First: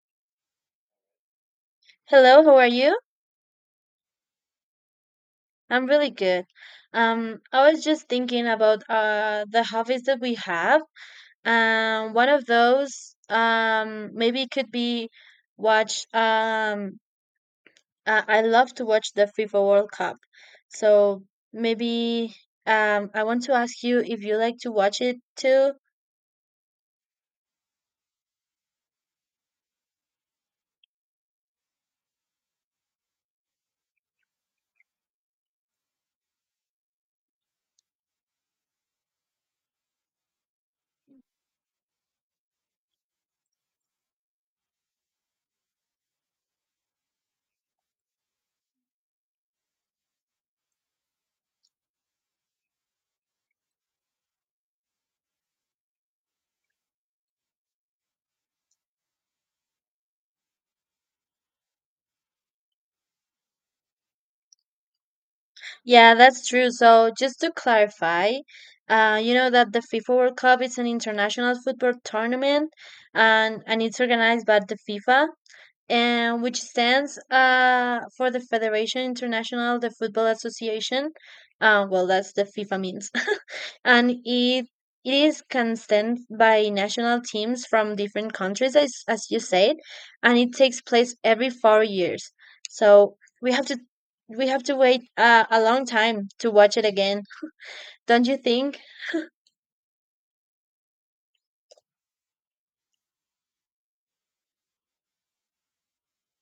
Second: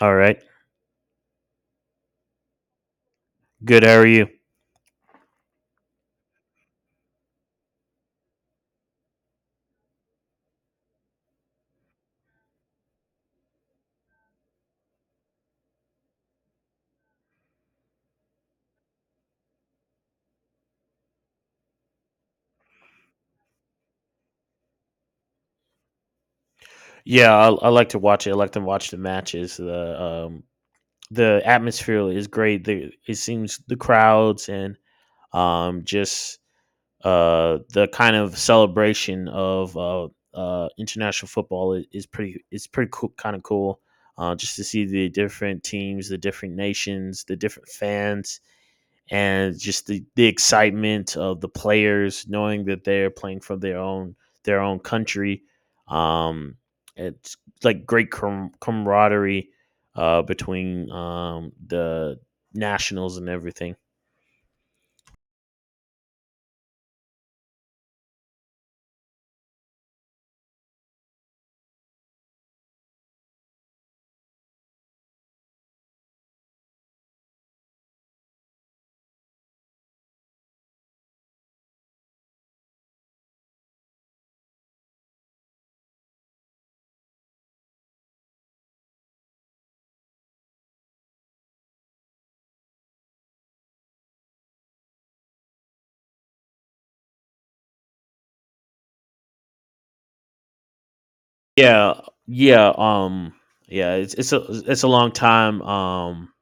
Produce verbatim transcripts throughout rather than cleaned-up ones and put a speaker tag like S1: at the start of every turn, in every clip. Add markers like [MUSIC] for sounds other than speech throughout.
S1: All right.
S2: Hello, how are you?
S1: Good. How are you?
S2: I'm really good. Um, I was just thinking about uh the hobbies that we have. Um, one of those um maybe could be watch um I, I love to watch the FIFA World Cup. So maybe um I want to ask you if you like to watch it too.
S1: Yeah, I, I like to watch it. I like to watch the matches. The um the atmosphere is great. The It seems the crowds and um just uh the kind of celebration of uh uh international football i- is pretty it's pretty cool, kind of cool. Uh, just to see the different teams, the different nations, the different fans, and just the, the excitement of the players knowing that they're playing for their own their own country. Um, it's like great com- camaraderie, uh, between um, the nationals and everything.
S2: Yeah, that's true. So just to clarify, uh you know that the FIFA World Cup is an international football tournament and and it's organized by the FIFA, and which stands uh, for the Federation International de Football Association. Uh, well, that's the FIFA means, [LAUGHS] and it it is constant by national teams from different countries, as as you said, and it takes place every four years. So we have to we have to wait uh, a long time to watch it again, don't you think?
S1: Yeah, yeah, um, yeah. It's it's a it's a long time. Um,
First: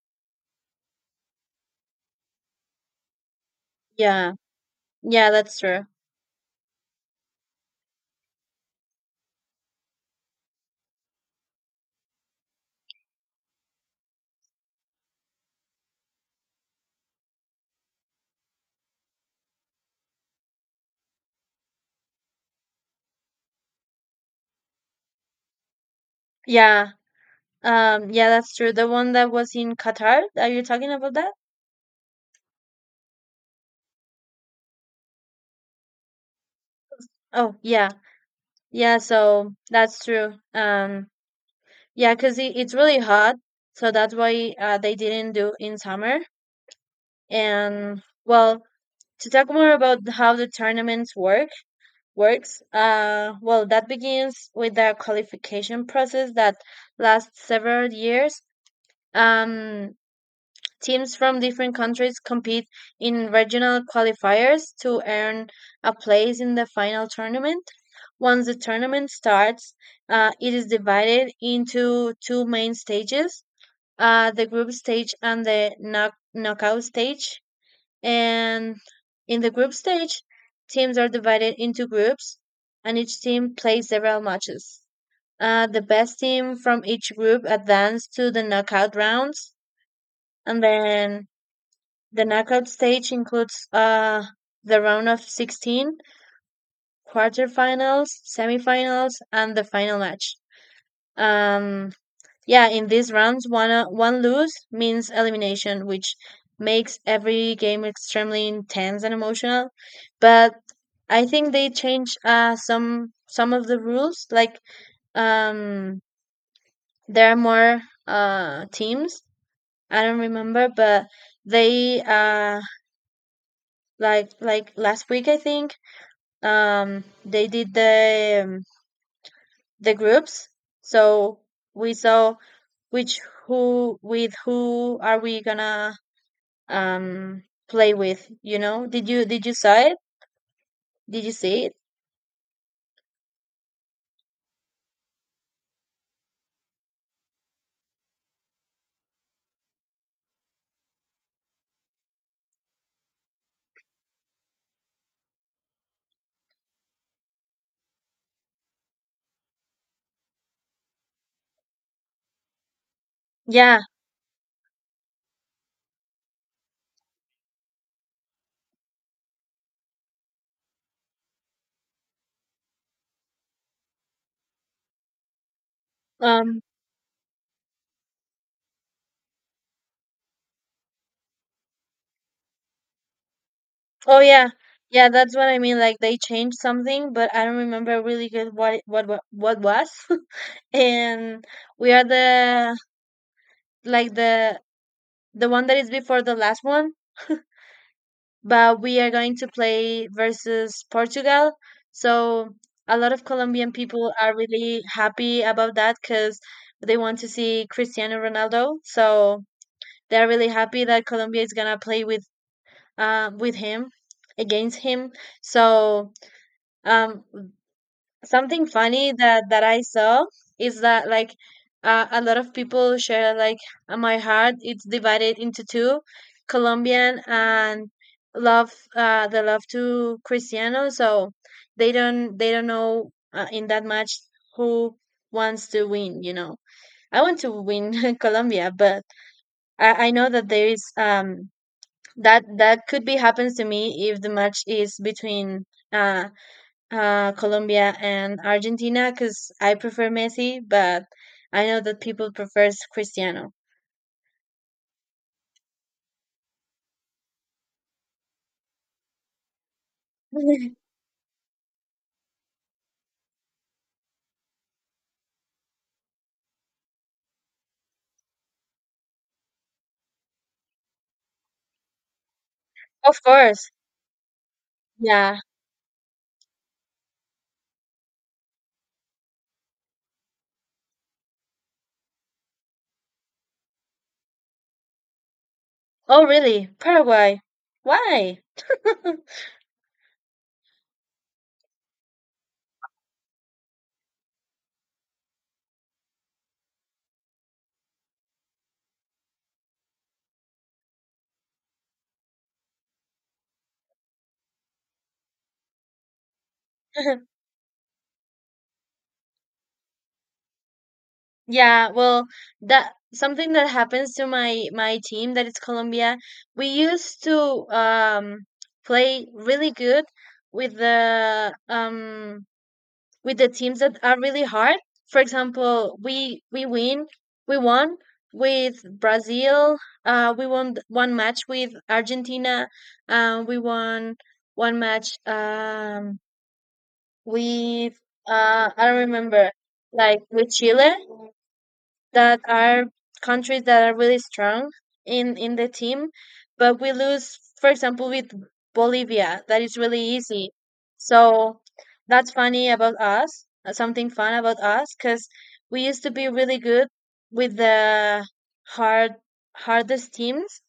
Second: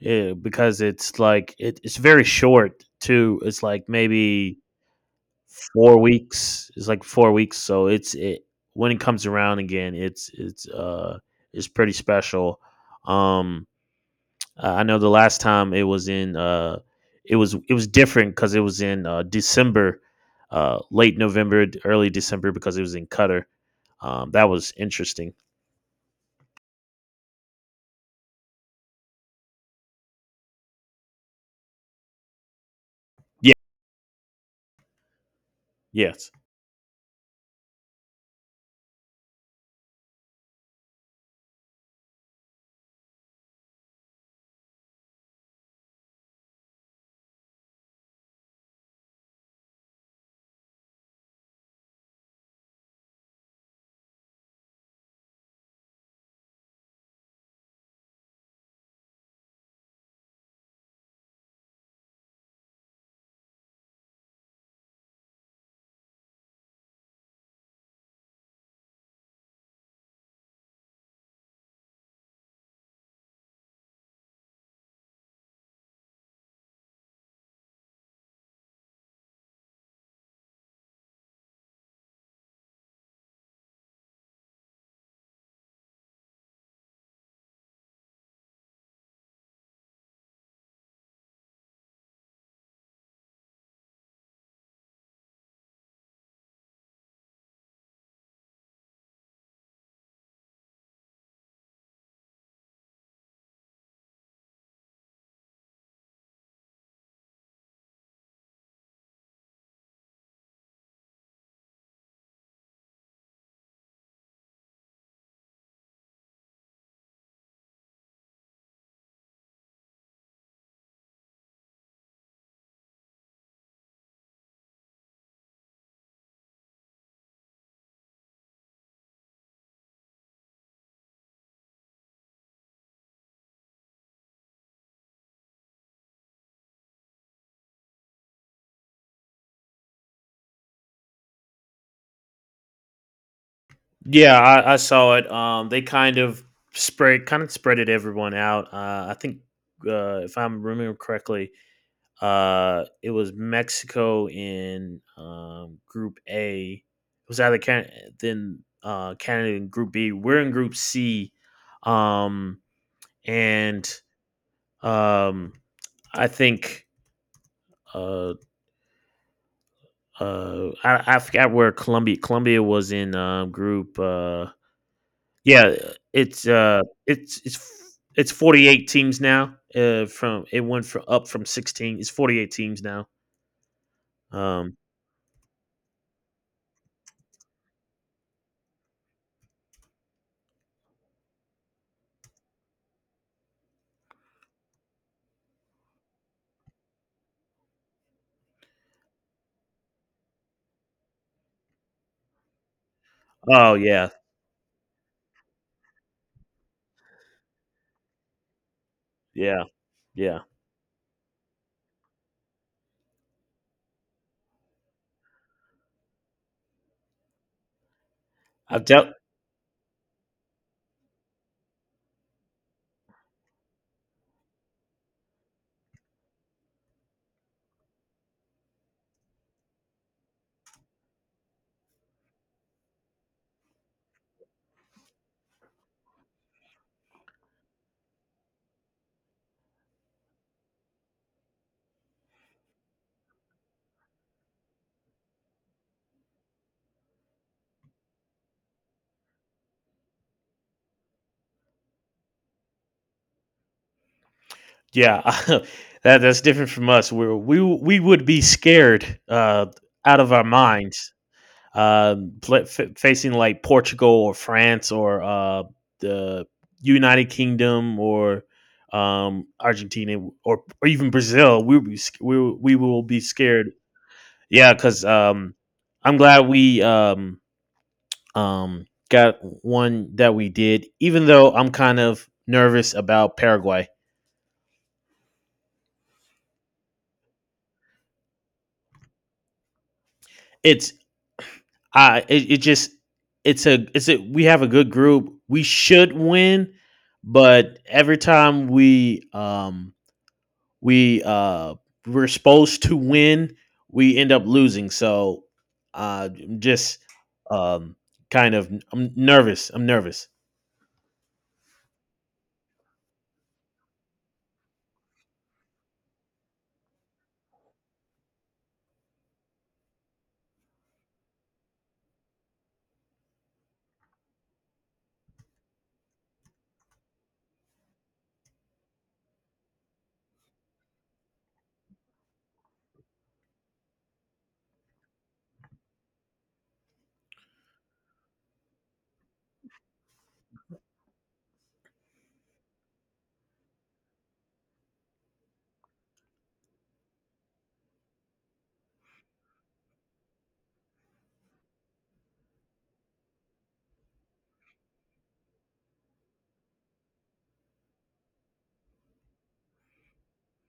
S1: Yeah, because it's like it, it's very short too. It's like
S2: Yeah,
S1: maybe
S2: yeah, that's true.
S1: four weeks. It's like four weeks. So it's it when it comes around again, It's it's uh it's pretty special. Um, I know the last time it was in uh it was it was different because it was in uh, December, uh late November, d- early December, because it was in Qatar. Um, that was interesting.
S2: Yeah, um, yeah, that's true. The one that was in Qatar, are you talking about that?
S1: Yeah. Yes.
S2: Oh, yeah. Yeah, so that's true. Um, yeah, because it, it's really hot, so that's why uh, they didn't do in summer. And well, to talk more about how the tournaments work works, uh, well, that begins with the qualification process that lasts several years. Um, Teams from different countries compete in regional qualifiers to earn a place in the final tournament. Once the tournament starts, uh, it is divided into two main stages, uh, the group stage and the knock- knockout stage. And in the group stage, teams are divided into groups, and each team plays several matches. Uh, the best team from each group advance to the knockout rounds, and then the knockout stage includes uh, the round of sixteen, quarterfinals, semifinals, and the final match. Um, yeah, in these rounds, one, uh, one lose means elimination, which makes every game extremely intense and emotional. But I think they change uh, some some of the rules. Like um, there are more uh, teams. I don't remember, but they uh, like like last week I think um they did the um, the groups, so we saw which who with who are we gonna um play with, you know? Did you did you saw it, did you see it?
S1: Yeah, I, I saw it. Um, they kind of spread kind of spread it everyone out. Uh, I think, uh, if I'm remembering correctly, Uh, it was Mexico in um, Group A. It was either Can- then uh, Canada in Group B. We're in Group C, um,
S2: Yeah.
S1: and um, I think, uh, uh, I, I forgot where Colombia. Colombia was in um, Group. Uh, yeah, it's
S2: um
S1: uh, it's it's it's forty eight teams now. Uh, from It went from up from sixteen. It's forty eight teams now.
S2: oh, yeah.
S1: Um,
S2: Yeah, that's what I mean, like they changed something, but I don't remember really good what it- what what, what was. [LAUGHS] And we are the like the the one that is before the last one, but we are going to play versus Portugal. So a lot of Colombian
S1: oh yeah,
S2: people are really happy about that because they want to see Cristiano Ronaldo. So
S1: yeah,
S2: they're
S1: yeah.
S2: really happy that Colombia is gonna play with uh, with him, against him. So um, something
S1: I'm tell
S2: funny that that I saw is that, like, uh, a lot of people share, like, uh, my heart, it's divided into two: Colombian and love uh the love to Cristiano, so they don't they don't know uh, in that match who wants to win, you know? I want to win [LAUGHS] Colombia, but I, I know that there is um that that could be happens to me if the match is between uh uh, Colombia and Argentina, because I prefer Messi, but I know that people prefers Cristiano.
S1: Yeah, [LAUGHS] that that's different from us. we we we would be scared, uh, out of our
S2: [LAUGHS]
S1: minds, um, pla f- facing like Portugal or France or uh, the United Kingdom or um, Argentina or or even Brazil. We would be, sc- we will- We will be
S2: Of course.
S1: scared. Yeah, because
S2: Yeah.
S1: um, I'm glad we um, um, got one that we did. Even though I'm kind of nervous about Paraguay.
S2: Oh, really? Paraguay. Why?
S1: It's I it, it just it's a it's a We have a good group. We should win, but every time we um we uh we're supposed to win, we end up losing. So uh I'm just
S2: [LAUGHS]
S1: um kind of I'm nervous. I'm nervous.
S2: Yeah, well, that something that happens to my my team, that is Colombia. We used to um play really good with the um with the teams that are really hard. For example, we we win, we won with Brazil. Uh, we won th- one match with Argentina. Uh, we won one match um, with uh, I don't remember, like with Chile, that are countries that are really strong in in the team, but we lose, for example, with Bolivia, that is really easy. So that's funny about us, uh, something fun about us, because we used to be really good with the hard hardest teams,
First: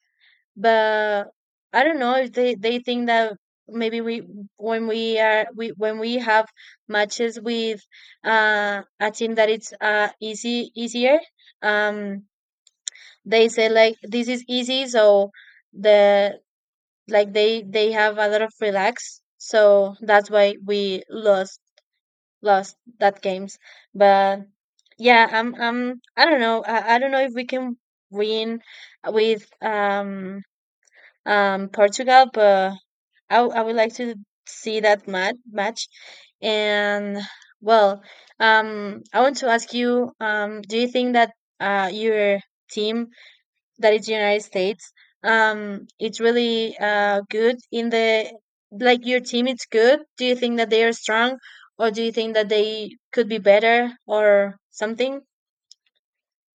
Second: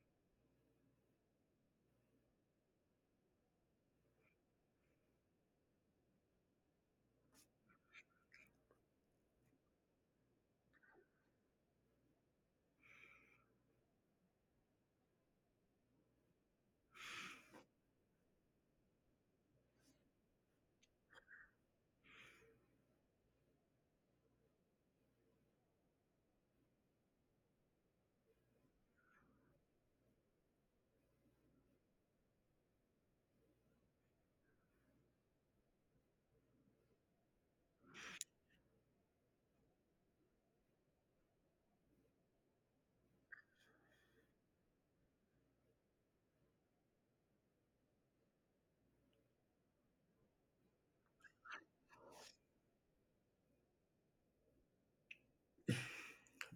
S2: but I don't know if they they think that maybe we when we are we when we have matches with uh a team that it's uh easy easier um they say like this is easy, so the like they they have a lot of relax, so that's why we lost lost that games. But yeah, I'm I'm I don't know, I, I don't know if we can win with um um, Portugal, but I, w- I would like to see that mat- match. And well, um, I want to ask you, um, do you think that uh, your team, that is United States, um, it's really uh, good in the like your team? It's good. Do you think that they are strong, or do you think that they could be better or something?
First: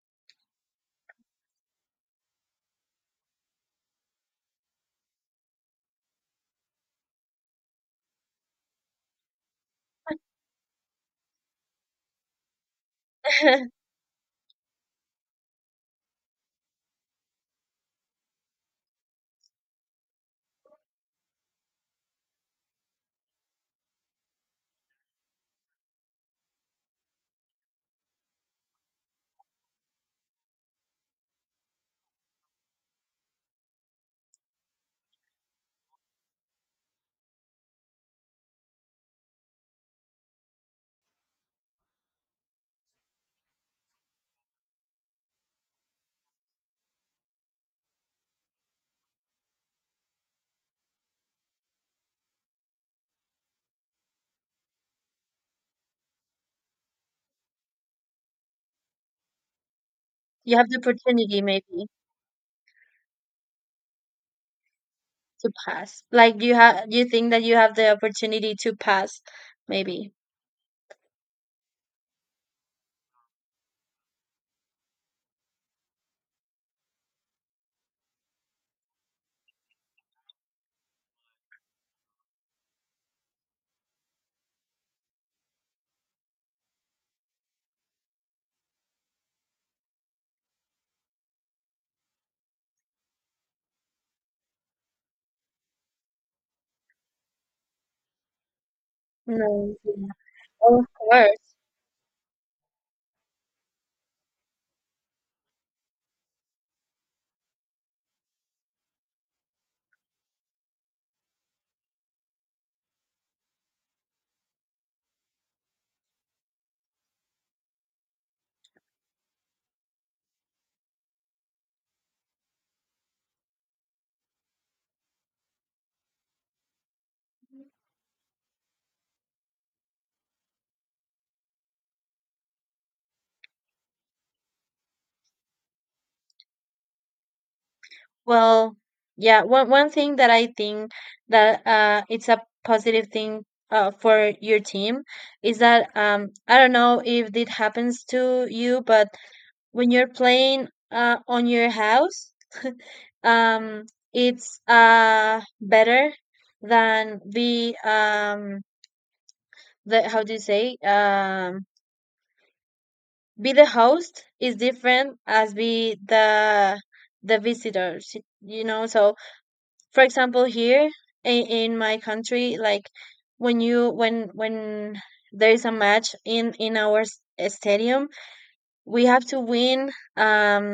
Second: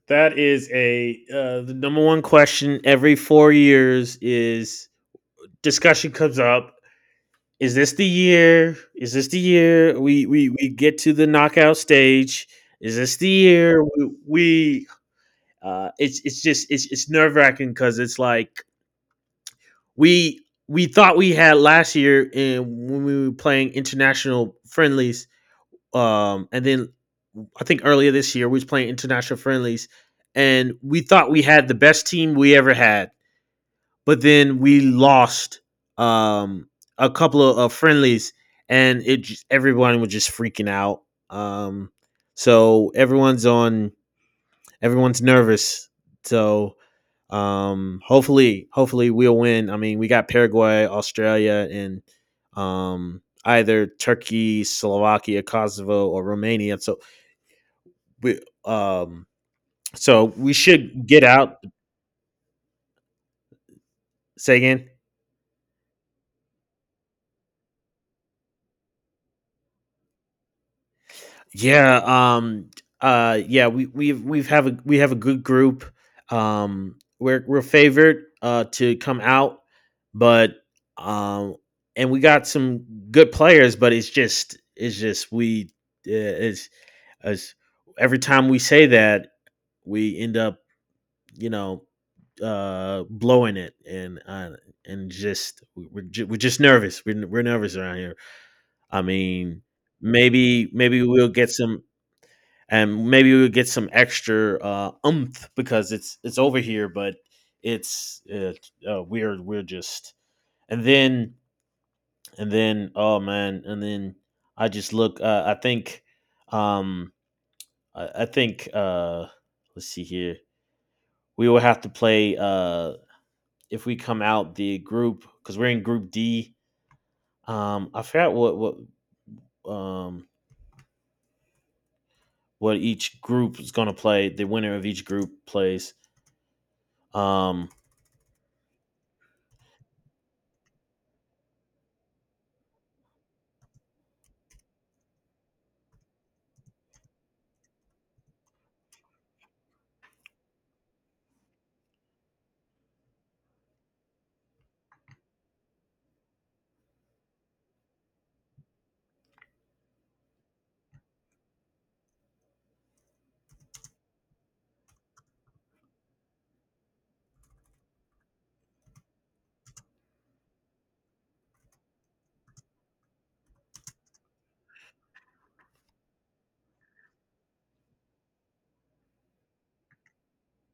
S1: That is a uh, The number one question every four years is, discussion comes up, is this the year? Is this the year we we we get to the knockout stage? Is this the
S2: [LAUGHS]
S1: year we, we uh it's it's just it's it's nerve wracking, because it's like we we thought we had last year, and when we were playing international friendlies, um and then I think earlier this year we was playing international friendlies, and we thought we had the best team we ever had, but then we lost um, a couple of, of friendlies, and it just, everyone was just freaking out. Um, so everyone's on, everyone's nervous. So, um, hopefully, hopefully we'll win. I mean, we got Paraguay, Australia, and um, either Turkey, Slovakia, Kosovo, or Romania. So we, um, so we
S2: You have the
S1: should get
S2: opportunity,
S1: out.
S2: maybe.
S1: Say again.
S2: To pass. Like you have, you think that you have the opportunity to pass, maybe.
S1: Yeah, um uh yeah, we we've we've have a we have a good group. Um we're we're favored uh to come out, but um and we got some good players, but it's just it's just we uh, it's as every time we say that, we end up, you know, uh blowing it and uh and just we- we're ju- we're just nervous. We're we're nervous around here. I mean,
S2: No, yeah.
S1: maybe
S2: Of
S1: maybe we'll get
S2: course.
S1: some, and maybe we would get some extra, uh, umph, because it's it's over here, but it's uh, uh, we're we're just and then and then oh man, and then I just look. Uh, I think um I, I think, uh let's see here. We will have to play, uh if we come out the group, because we're in Group D. Um, I forgot what what um what each group is going to play. The winner of each group plays. Um,
S2: Well, yeah. One one thing that I think that uh, it's a positive thing uh, for your team is that um, I don't know if it happens to you, but when you're playing uh, on your house, um, it's uh better than be um the how do you say um be the host is different as be the the visitors, you know? So for example here in, in my country, like when you when when there is a match in in our s- stadium, we have to win, um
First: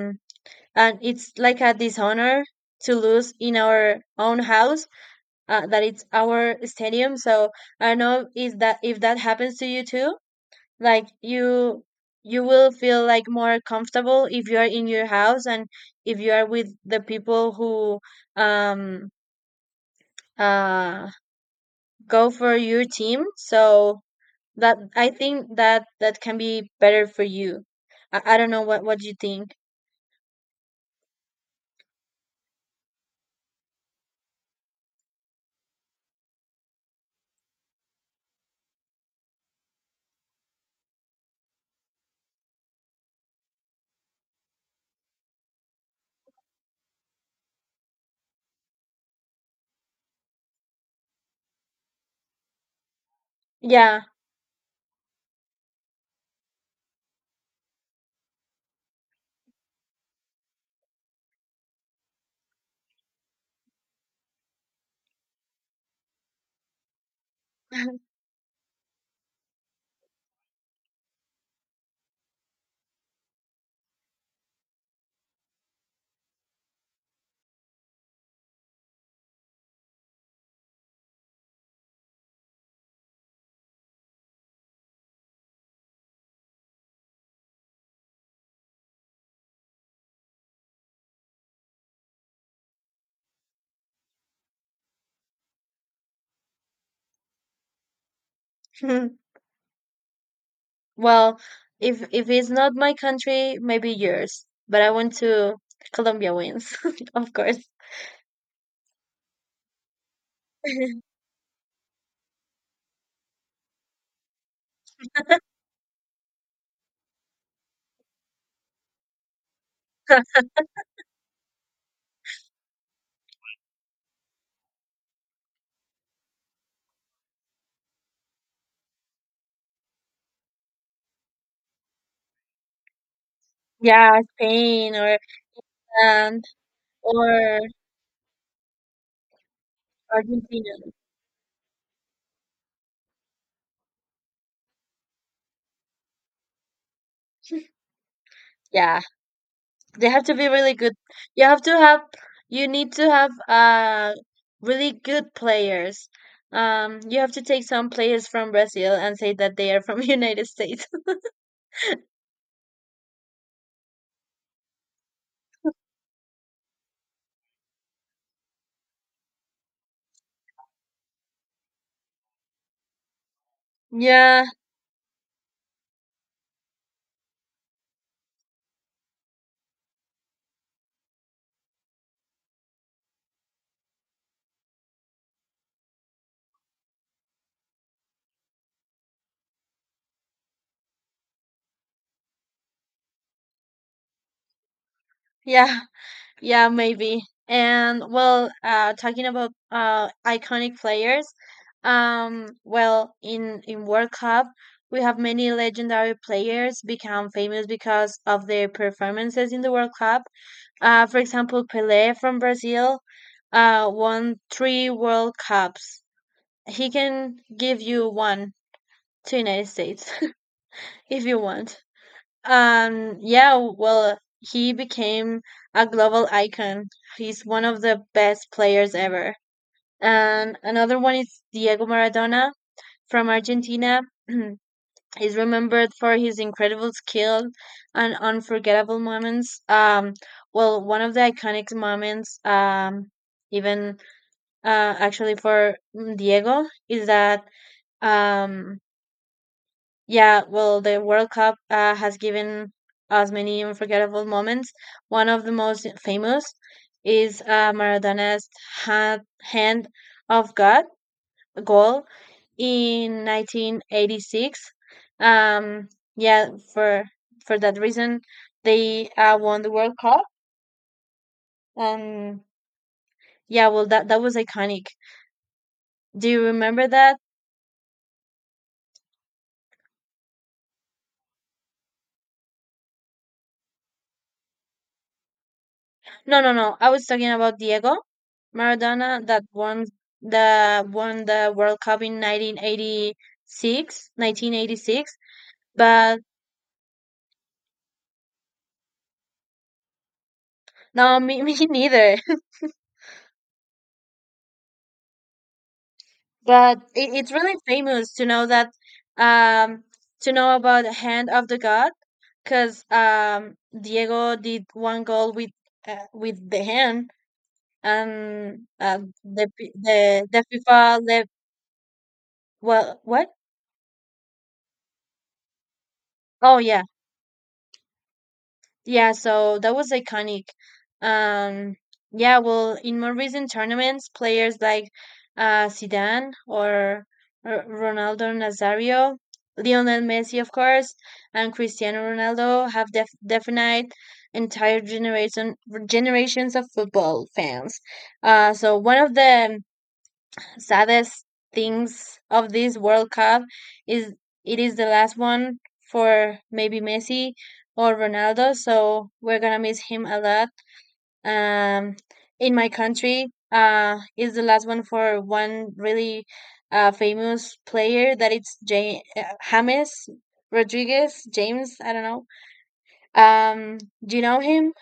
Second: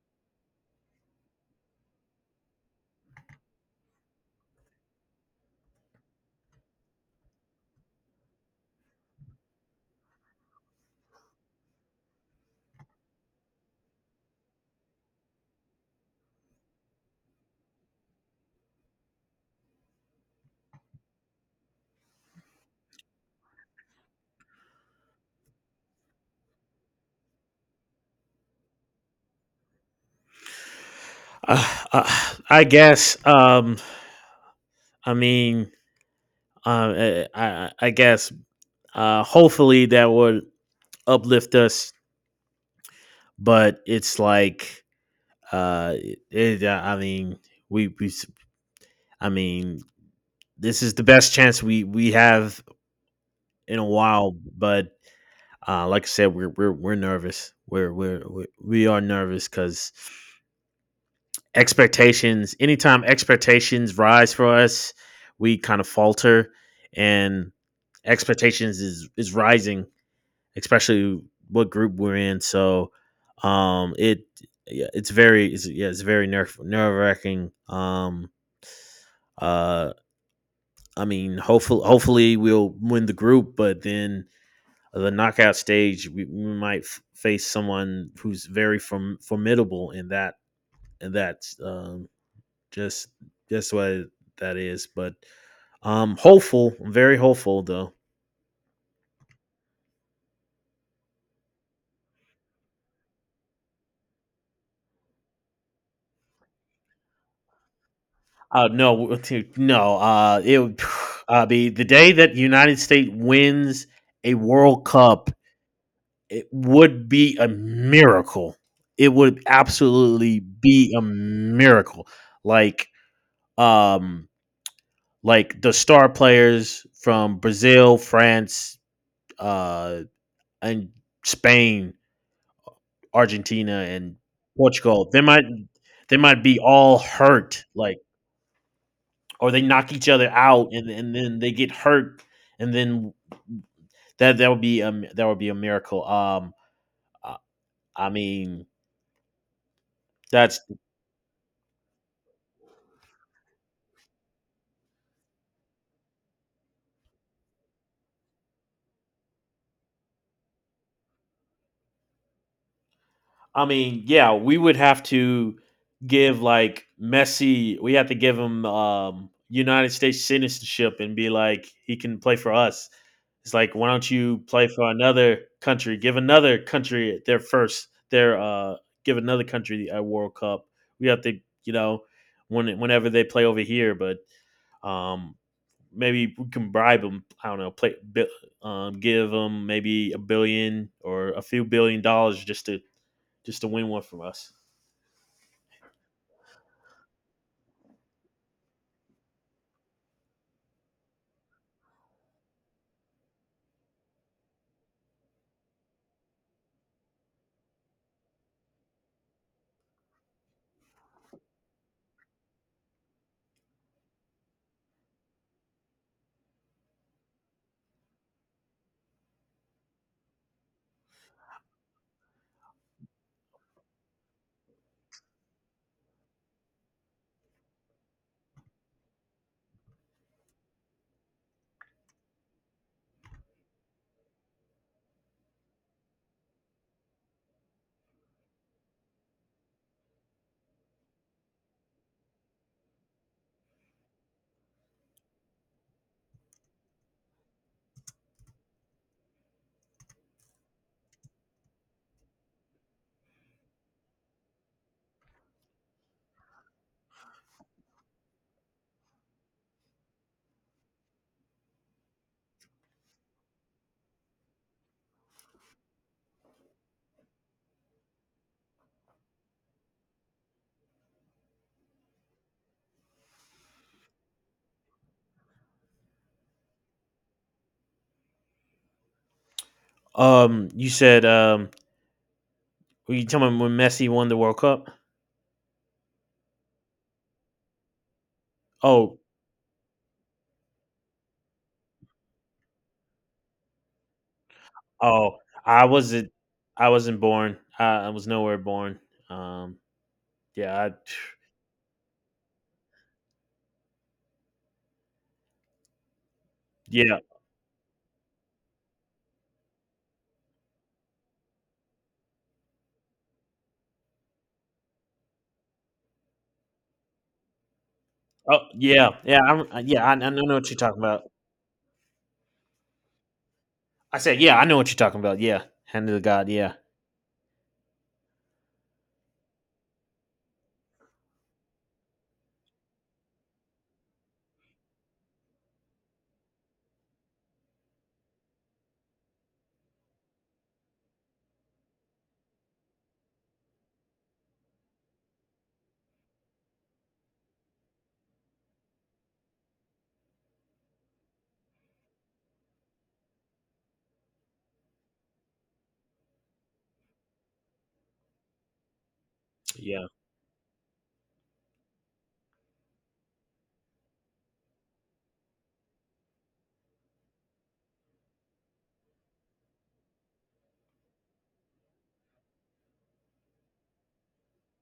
S2: and it's like a dishonor to lose in our own house, uh, that it's our stadium. So I don't know is that if that happens to you too, like you you will feel like more comfortable if you are in your house and if you are with the people who um uh go for your team. So that I think that that can be better for you. I, I don't know what what you think.
S1: Uh, uh, I guess. Um, I mean, um, eh, I, I I guess. Uh, hopefully that would uplift us, but it's like, uh, eh, it, uh, I mean, we, we, s- I mean, this is the best chance we we have in a
S2: Yeah.
S1: while. But, uh, like I said, we're we're we're nervous. We're we're, we're we are nervous because expectations anytime expectations rise for us we kind of falter, and
S2: [LAUGHS]
S1: expectations is is rising, especially what group we're in. So um it Yeah, it's very, it's, yeah, it's very nerve nerve wracking. um uh I mean, hopefully hopefully we'll win the group, but then the knockout stage, we, we might f- face someone who's very from formidable in that, in that um just just what that is. But um hopeful, I'm very hopeful though.
S2: Well, if if it's not my country, maybe yours, but I want to Colombia wins [LAUGHS] of course.
S1: Uh no, to- no, uh it would
S2: [LAUGHS]
S1: [SIGHS] uh, be the day that the United States wins a World Cup. It would be a miracle. It would absolutely be a miracle. Like, um like the star players from Brazil, France, uh and Spain, Argentina, and
S2: Yeah, Spain
S1: Portugal.
S2: or
S1: They might they might
S2: and
S1: be all
S2: or
S1: hurt, like, or they knock each other out,
S2: Argentina.
S1: and, and then they get hurt, and then that that would be um that would be a miracle. Um I mean
S2: Yeah, they have to be
S1: that's
S2: really good. You have to have, you need to have uh really good players. Um, you have to take some players from Brazil and say that they are from [LAUGHS] United States.
S1: I mean, yeah, we would have to give like Messi. We have to give him um, United States citizenship and be like, he can play for us. It's like, why don't you
S2: Yeah,
S1: play for another country? Give another country their first, their uh, give another country a World Cup. We have to, you know, when whenever they play over here, but um, maybe we can bribe them. I don't know, play, bi- um, give them maybe a billion or a few billion dollars just to just to win one from us.
S2: yeah, yeah, maybe. And well, uh, talking about uh iconic players, um, well, in in World Cup, we have many legendary players become famous because of their performances in the World Cup. Uh, for example, Pele from Brazil uh, won three World Cups. He can give you one to United States [LAUGHS] if you want. Um, yeah, well, he became a global icon. He's one of the best players ever. And another one is Diego Maradona from Argentina. [CLEARS THROAT] He's remembered for his incredible skill and unforgettable moments. Um, well, one of the iconic moments, um, even uh, actually for Diego, is that, um, yeah, well, the World Cup uh, has given us many unforgettable moments. One of the most famous is uh, Maradona's ha- hand of God goal in nineteen eighty-six. Um, yeah, for for that reason, they uh, won the World Cup. Um, yeah, well, that that was iconic. Do you remember that?
S1: Um, you said, um, were you telling me when Messi won the World Cup?
S2: No, no, no. I was talking about Diego
S1: Oh,
S2: Maradona that won the won the World Cup in nineteen eighty-six, nineteen eighty-six.
S1: oh, I
S2: But
S1: wasn't, I wasn't born. I, I was nowhere born. Um, yeah, I,
S2: no, me, [LAUGHS] me neither. [LAUGHS] But it,
S1: yeah,
S2: it's really famous to know that um to know about the hand of the god, because um, Diego did one goal with uh, with the hand, and
S1: oh,
S2: uh,
S1: yeah, yeah,
S2: the
S1: I'm, uh, yeah. I,
S2: the
S1: I
S2: the
S1: know what you're talking
S2: FIFA
S1: about.
S2: left. Well, what?
S1: I said, yeah, I know what you're talking about. Yeah, hand of the God.
S2: Oh
S1: Yeah,
S2: yeah, yeah, so that was iconic. Um, yeah, well, in more recent tournaments, players like uh, Zidane or R- Ronaldo Nazario, Lionel Messi, of course, and Cristiano Ronaldo have def- defined entire generation generations of football fans. Uh, so one of the saddest things of this World Cup is it is the last one for maybe Messi or Ronaldo, so we're gonna miss
S1: yeah,
S2: him a lot. Um, in my country, uh, is the last one for one really uh, famous player that it's J- James Rodriguez James. I don't know. Um, do you know him?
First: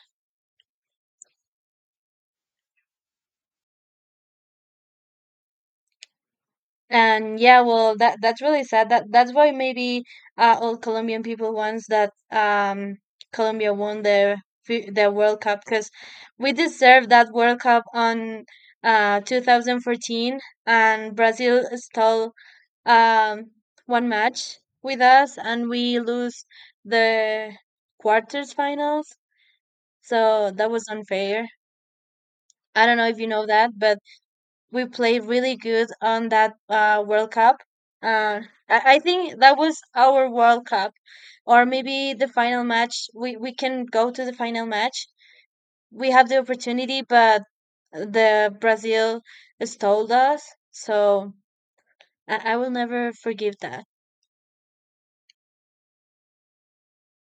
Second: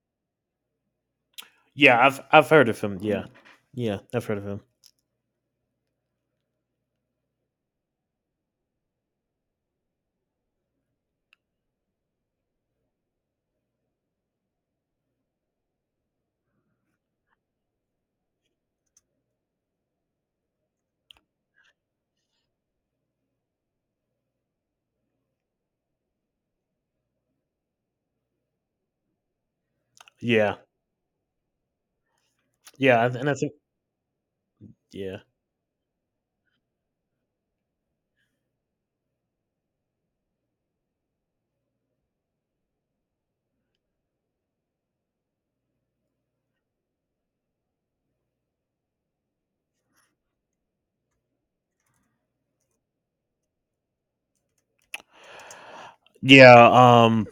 S1: yeah. I've I've heard of him. Yeah, yeah, I've heard of him.
S2: And yeah, well, that that's really sad. That that's why maybe uh, all Colombian people wants that um Colombia won their fi- their World Cup, because we deserve that World Cup on uh twenty fourteen, and Brazil stole um one match with us and we lose the quarters finals. So
S1: Yeah,
S2: that was unfair. I don't
S1: yeah,
S2: know if
S1: and
S2: you
S1: I
S2: know
S1: think,
S2: that, but we
S1: yeah,
S2: played really good on that uh, World Cup. Uh, I, I think that was our World Cup, or maybe the final match. We we can go to the final match. We have the opportunity, but the Brazil stole us. So I, I will never forgive that.
S1: yeah. Um,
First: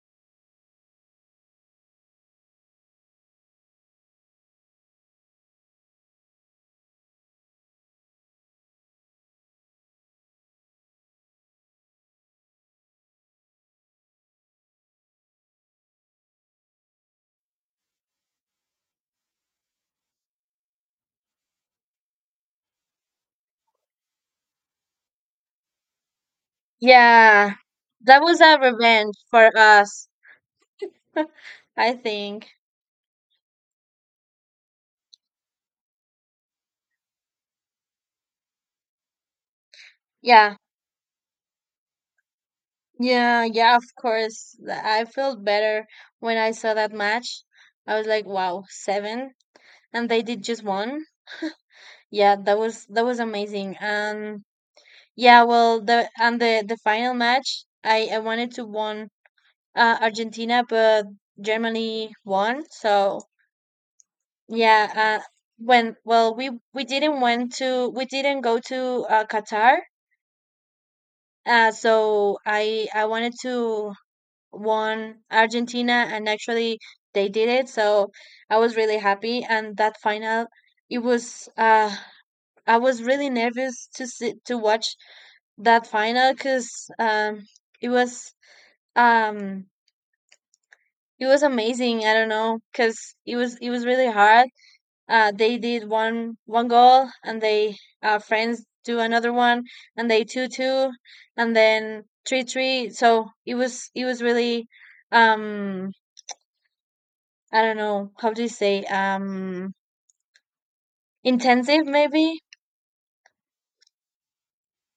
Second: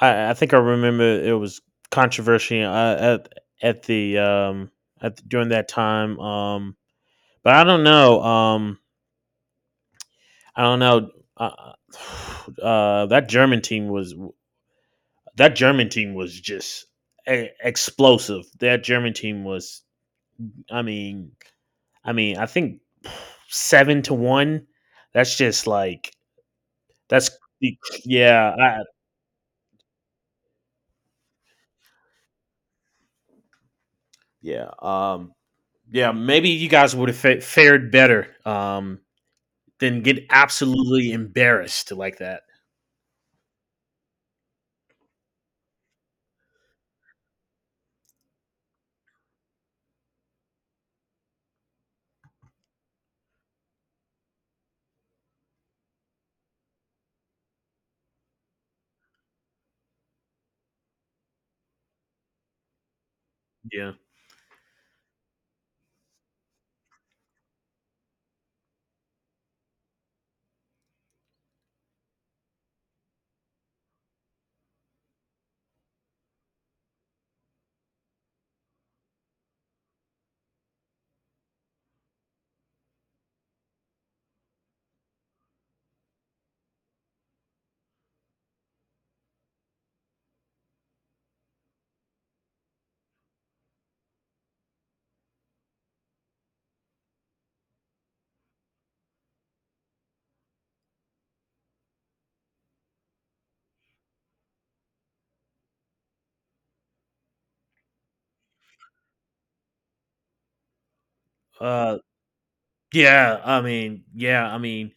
S1: I I think I remember, it was controversial, uh, at at the um at during that time. Um, but I don't know. Um, I don't know. Uh, [SIGHS] uh, that German team was that German team was just e- explosive. That German team was. I mean, I mean, I think seven to one. That's just like that's
S2: Yeah, that was
S1: yeah.
S2: a
S1: I,
S2: revenge for us. [LAUGHS] I think.
S1: yeah. Um, yeah. Maybe you guys would have fa- fared better. Um, than get
S2: Yeah.
S1: absolutely embarrassed like that.
S2: Yeah, yeah, of course. Th- I felt better when I saw that match. I was like, wow, seven, and they did just one. Yeah, that was that was amazing. And yeah, well, the and the the final match, I I wanted to won uh, Argentina, but Germany won. So
S1: Yeah.
S2: yeah, uh, when well, we we didn't went to we didn't go to uh, Qatar. Uh, so I I wanted to won Argentina, and actually they did it. So I was really happy, and that final it was uh I was really nervous to sit to watch that final cuz um it was um it was amazing. I don't know, cuz it was it was really hard. Uh they did one one goal, and they uh friends do another one, and they two two, and then three three. So it was it was really um I don't know, how do you say, um, intensive
S1: Uh.
S2: maybe?
S1: Yeah. I mean. Yeah. I mean.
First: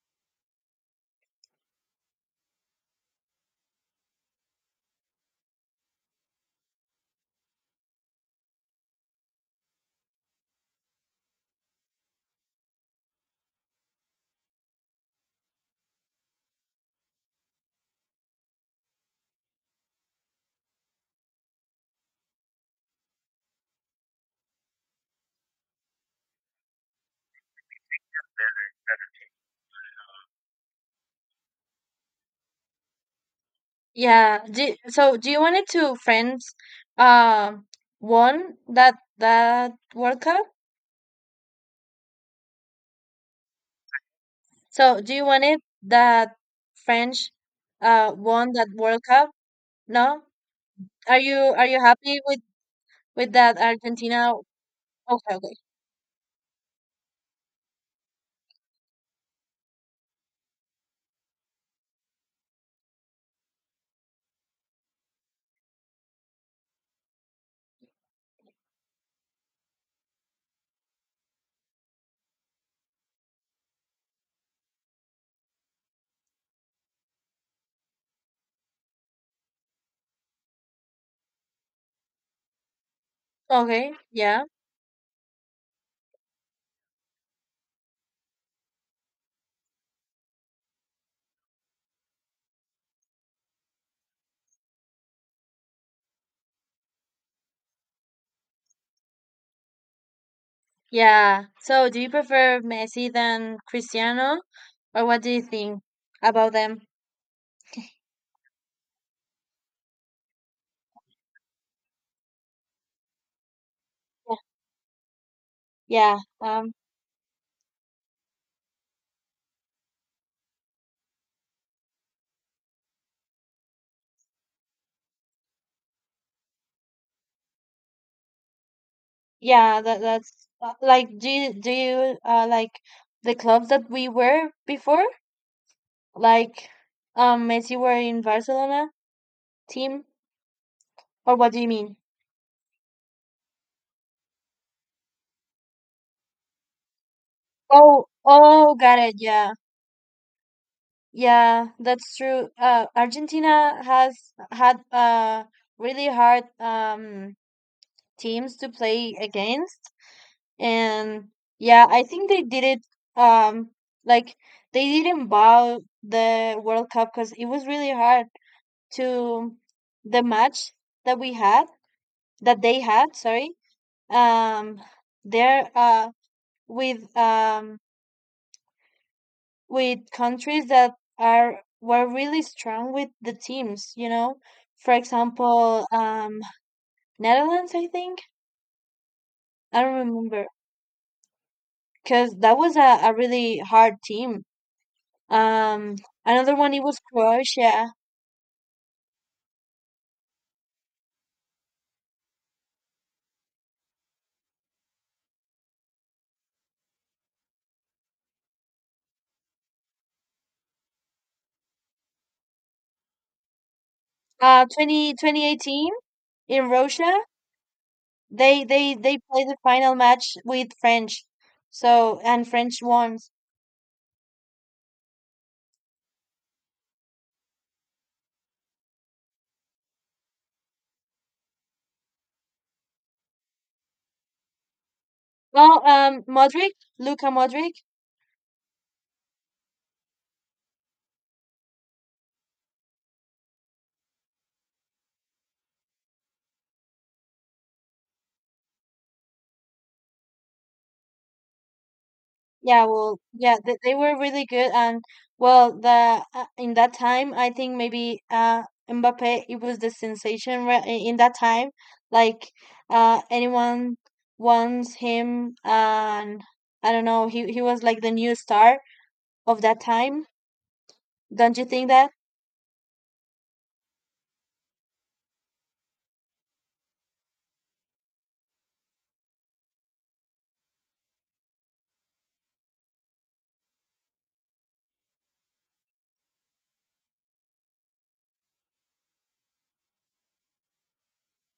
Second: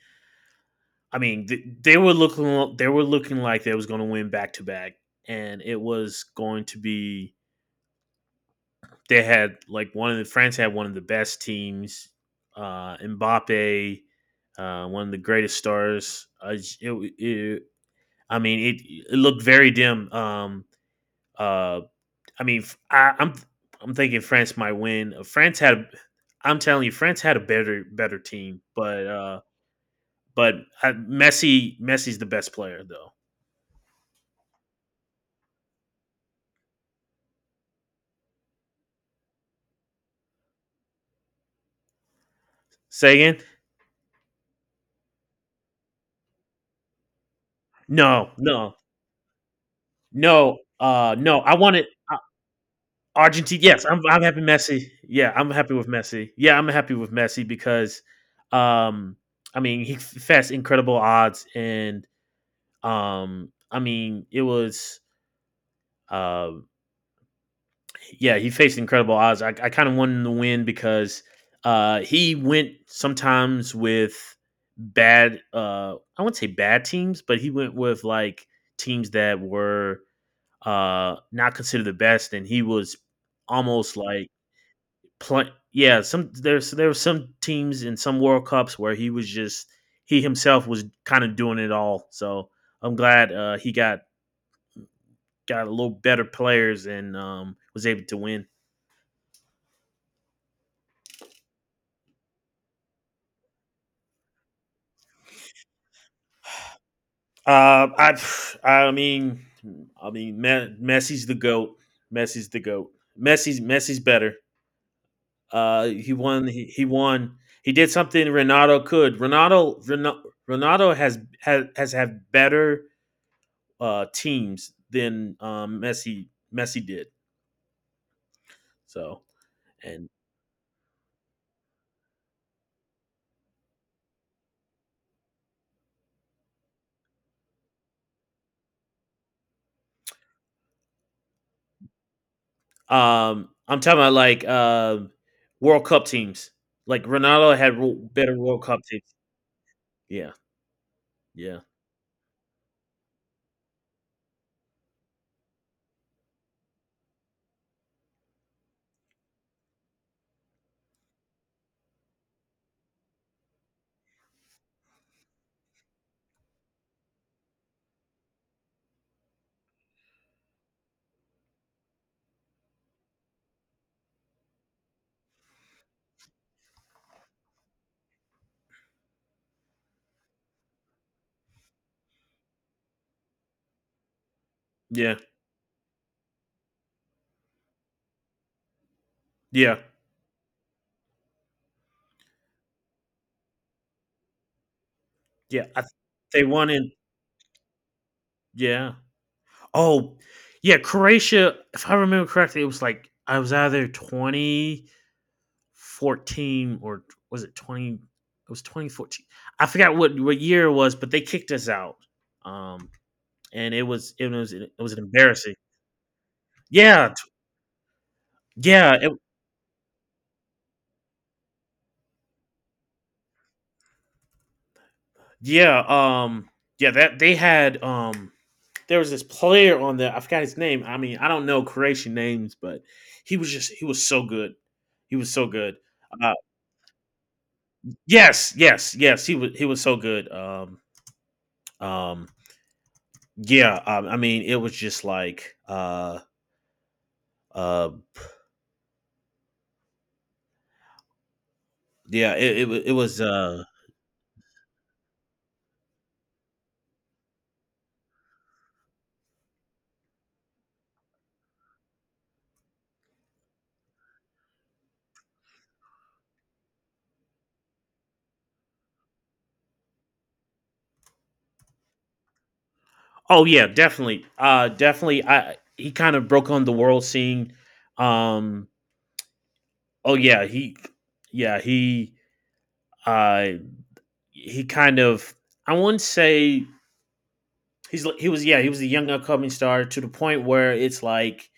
S1: I mean. Th- they were looking. They were looking like they was going to win back to back, and it was going to be. They had like one of the France had one of the best teams. Uh, Mbappe, uh, one of the greatest stars. Uh, it, it, I mean, it, it looked very dim. Um, uh, I mean, i am I, am I'm thinking France might win. France had, a, I'm telling you, France had a better better team, but uh, but I, Messi Messi's the best player though.
S2: Yeah. Do, so do you want it to friends, uh, won that that World Cup?
S1: Sagan,
S2: So do you want it that French uh
S1: no,
S2: won that
S1: no,
S2: World Cup? No?
S1: no, uh,
S2: Are you
S1: no. I
S2: are you
S1: wanted, uh,
S2: happy with with that
S1: Argentina. Yes, I'm I'm
S2: Argentina?
S1: happy Messi. Yeah,
S2: Okay,
S1: I'm
S2: okay.
S1: happy with Messi. Yeah, I'm happy with Messi because, um, I mean, he fetched incredible odds, and um, I mean, it was uh yeah, he faced incredible odds. I, I kind of won the win, because, uh, he went sometimes with bad. Uh, I wouldn't say bad teams, but he went with like teams that were, uh, not considered the best, and he was
S2: Okay,
S1: almost like
S2: yeah.
S1: play. Yeah, some there's there were some teams in some World Cups where he was just he himself was kind of doing it all. So I'm glad, uh, he got got a little better players, and um, was able to win.
S2: Yeah. So do you prefer Messi than Cristiano, or what do you think about them?
S1: Uh, I, I mean, I mean, Me- Messi's the goat. Messi's the goat. Messi's Messi's better.
S2: Yeah.
S1: Uh, he
S2: Yeah.
S1: won. He,
S2: Um
S1: he won. He did something Ronaldo could. Ronaldo Ronaldo, Ronaldo has has has had better uh, teams than um, Messi Messi did. So
S2: Yeah, that
S1: and
S2: that's uh, like do you, do you uh like the clubs that we were before? Like um Messi were in Barcelona team, or what do you mean?
S1: um, I'm talking about like, uh, World Cup teams. Like Ronaldo had wo-
S2: Oh,
S1: better World
S2: oh,
S1: Cup
S2: got
S1: teams.
S2: it. Yeah.
S1: Yeah, yeah,
S2: Yeah, that's true. Uh, Argentina has had uh really hard um teams to play against, and yeah, I think they did it um like they didn't bow the World Cup because it was really hard to the match that we had, that they had, sorry, um there uh with um with countries that are were really strong with the teams, you know, for
S1: yeah,
S2: example, um Netherlands, I think,
S1: yeah,
S2: I don't remember, because that was a, a really hard team.
S1: yeah. I,
S2: um
S1: they
S2: Another
S1: won
S2: one it
S1: in
S2: was Croatia,
S1: Yeah. Oh, yeah. Croatia, if I remember correctly, it was like, I was either twenty fourteen, or was it twenty? It was twenty fourteen. I forgot what what year it was, but they kicked us out. Um, and it was it was
S2: uh
S1: it was an
S2: twenty twenty
S1: embarrassing.
S2: eighteen in
S1: Yeah,
S2: Russia.
S1: t-
S2: They they
S1: yeah, it,
S2: they played the final match with French. So and French won.
S1: yeah. Um, yeah. That they had um. There was this player on there. I forgot his name. I mean, I don't know Croatian names, but he was just he was so good. He was so good.
S2: Well, um,
S1: Uh,
S2: Modric, Luka Modric.
S1: Yes, yes, yes. He was he was so good. Um, um, yeah. Um, I mean, it was just like, uh, uh, yeah. It it, wa-
S2: Yeah,
S1: it
S2: well,
S1: was.
S2: yeah,
S1: Uh,
S2: they, they were really good. And well, the uh, in that time, I think maybe uh Mbappe, it was the sensation re- i- in that time. Like uh, anyone wants him, and I don't know, he he was like the new star of that time. Don't you think that?
S1: oh yeah, definitely. Uh, definitely. I He kind of broke on the world scene. Um. Oh yeah. He. Yeah. He. Uh. He kind of. I wouldn't say he's. He was. Yeah. He was a young upcoming star, to the point where it's like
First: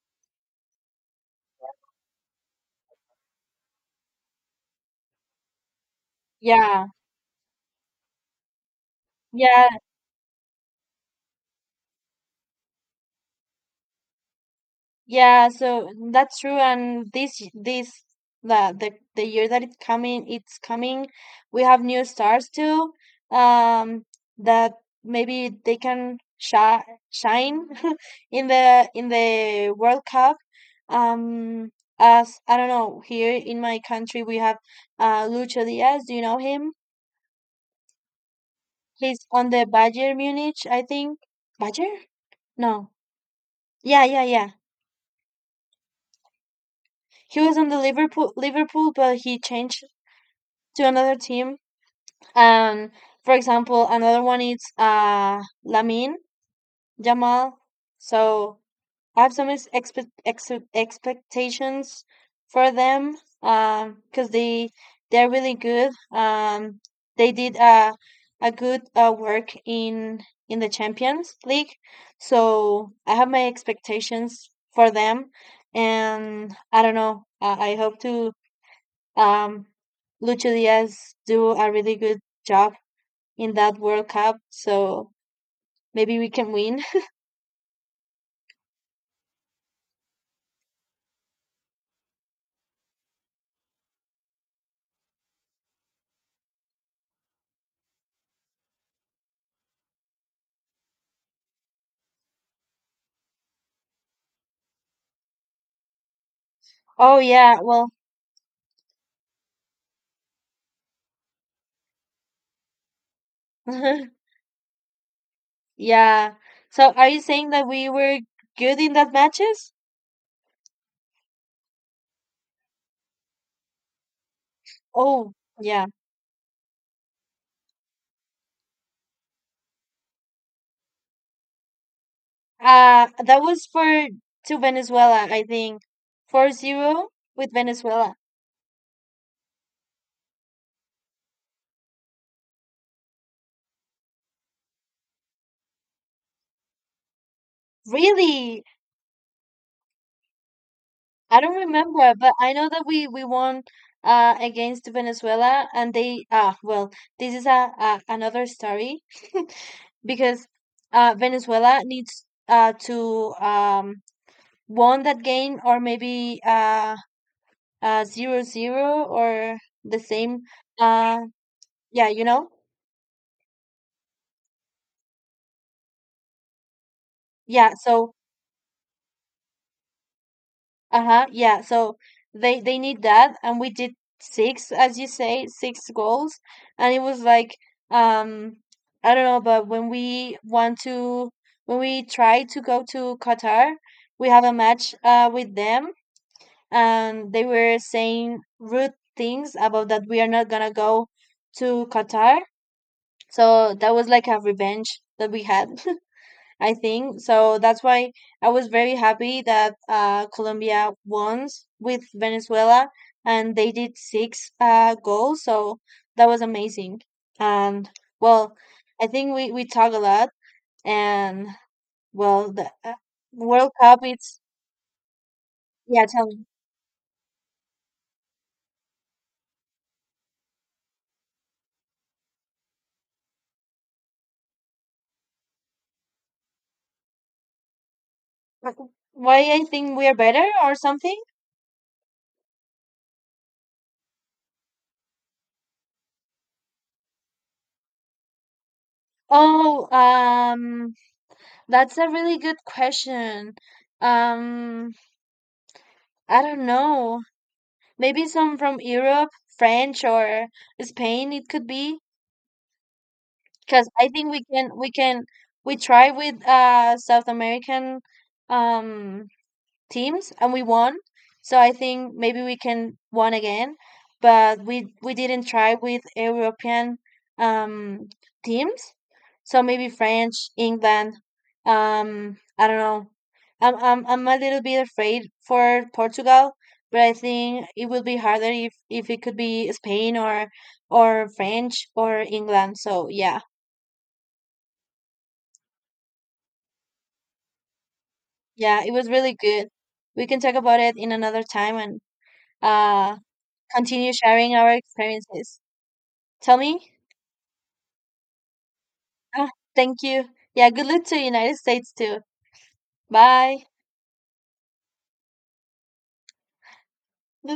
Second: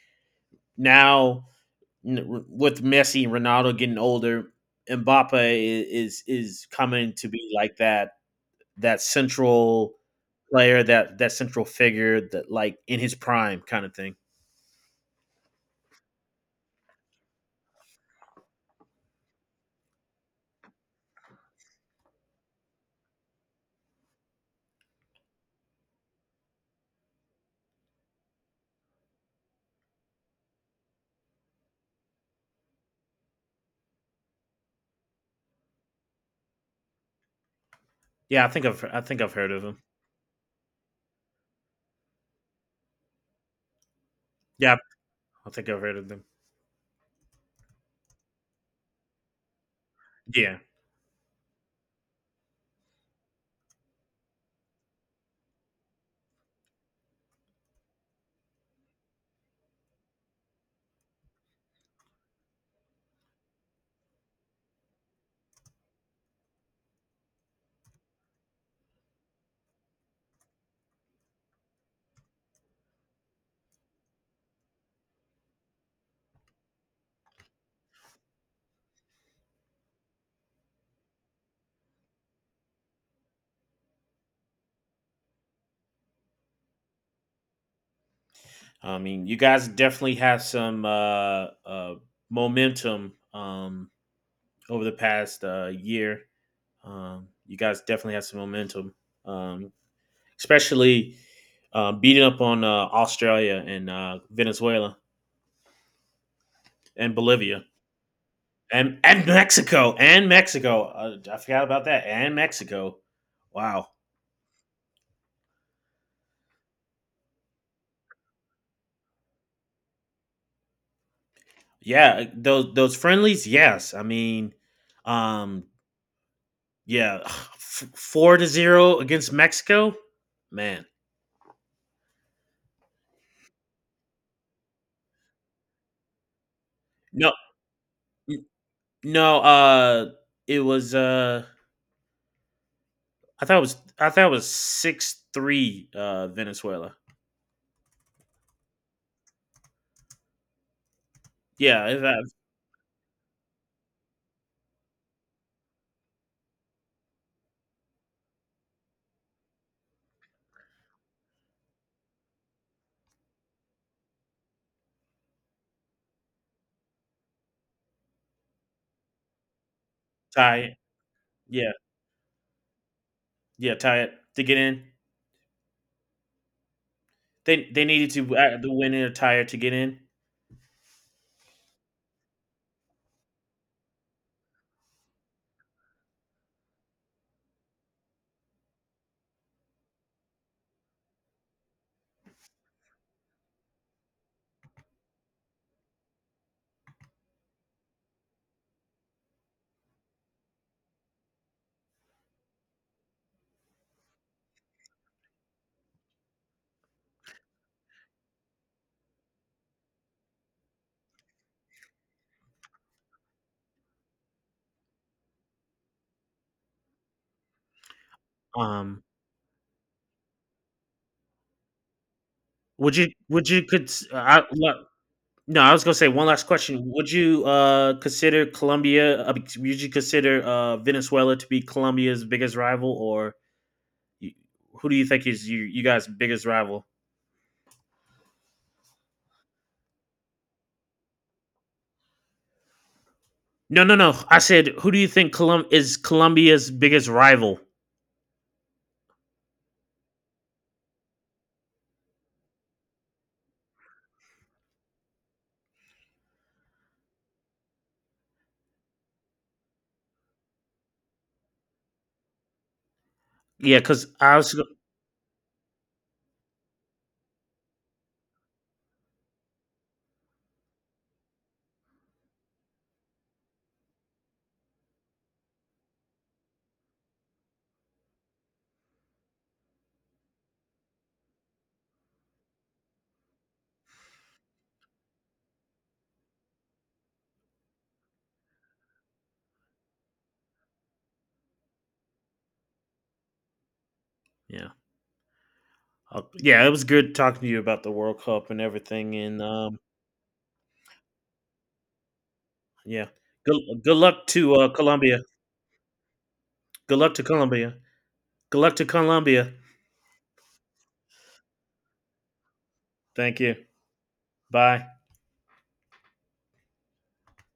S1: now, with Messi and Ronaldo getting older, Mbappe is is
S2: Yeah,
S1: coming to be like that that
S2: yeah,
S1: central player, that that central figure, that, like, in his prime kind of thing.
S2: yeah, so that's true. And this this the the the year that it's coming, it's coming. We have new stars too. Um, that maybe they can shi shine [LAUGHS] in the in the World Cup. Um, as I don't know, here in my country we have uh Lucho Diaz. Do you know him?
S1: Yeah, I think I've I think
S2: He's
S1: I've
S2: on
S1: heard of
S2: the
S1: him.
S2: Bayern Munich, I think. Bayern? No. Yeah, yeah, yeah.
S1: Yeah, I think I've heard of them.
S2: He was on the Liverpool Liverpool, but he changed
S1: Yeah.
S2: to another team. And for example, another one is uh, Lamin Jamal. So I have some ex- expe- ex- expectations for them, because they they're really good. Um, they did a a good uh, work in in the Champions League. So I have my expectations for them, and I don't know. I, I hope to um, Lucho Diaz do a really good job in that World Cup, so maybe we can win.
S1: I mean, you guys definitely have some uh, uh, momentum, um, over the past, uh, year. Um, you guys definitely have some momentum. Um, Especially, uh, beating up on uh, Australia, and uh, Venezuela, and
S2: Oh yeah,
S1: Bolivia,
S2: well,
S1: and and Mexico and Mexico. Uh, I forgot about that, and Mexico. Wow.
S2: [LAUGHS] yeah. So are you saying that we were good in that matches?
S1: Yeah, those those friendlies. Yes, I mean,
S2: Oh
S1: um,
S2: yeah.
S1: yeah, [SIGHS] f- four to zero against Mexico. Man,
S2: Uh, that was for to Venezuela, I think. Four zero
S1: no,
S2: with Venezuela.
S1: n- no. Uh, it was. Uh, I thought it was. I thought it was six three. Uh, Venezuela.
S2: Really? I don't
S1: Yeah, if
S2: remember,
S1: I
S2: but I know that we we won uh against Venezuela, and they ah well, this is a, a another story [LAUGHS] because uh Venezuela needs uh to um won that game, or maybe uh uh zero zero or the same
S1: tie.
S2: uh
S1: Yeah.
S2: yeah, you know,
S1: Yeah, tie it to get in. They
S2: yeah,
S1: they needed
S2: so
S1: to, uh, the win in a tie to get in.
S2: uh-huh. Yeah. So they they need that, and we did six, as you say, six goals. And it was like um I don't know, but when we want to when we try to go to Qatar, we have a match uh with them, and they were saying rude things about that we are not gonna go to Qatar. So that was like a revenge that we had, I think. So that's why I was very happy that uh, Colombia won with Venezuela, and they did six uh, goals. So that was amazing. And well,
S1: Um,
S2: I think we, we talk a lot. And well, the uh,
S1: would you would you
S2: World
S1: could
S2: Cup, it's,
S1: I, lo- No? I was gonna
S2: yeah,
S1: say one
S2: tell me.
S1: last question. Would you, uh consider Colombia? Uh, would you consider, uh Venezuela to be Colombia's biggest rival, or you, who do you think is you you guys' biggest rival?
S2: Wh- Why I think we are better or something?
S1: No, no, no. I said, who do you think Colum- is Colombia's biggest rival?
S2: Oh, um, that's a really good question. Um, I don't know. Maybe some from Europe, French or Spain, it could be
S1: Yeah,
S2: because
S1: because
S2: I think
S1: I
S2: we
S1: was
S2: can we can we try with uh South American um teams, and we won. So I think maybe we can won again, but we we didn't try with European um teams. So maybe French, England. Um, I don't know. I'm I'm I'm a little bit afraid for Portugal, but I think it will be harder if if it could be Spain or or French or England. So yeah,
S1: yeah. Uh, Yeah, it was good talking to you about the World Cup and
S2: yeah, it was
S1: everything,
S2: really
S1: and
S2: good.
S1: um,
S2: We can talk about it in another time and
S1: yeah.
S2: uh
S1: Good, good
S2: continue
S1: luck to,
S2: sharing
S1: uh,
S2: our
S1: Colombia.
S2: experiences. Tell me?
S1: Good luck to Colombia. Good luck to
S2: Ah,
S1: Colombia.
S2: thank you. Yeah, good luck to United States too.
S1: Thank you.
S2: Bye.
S1: Bye.
S2: Let's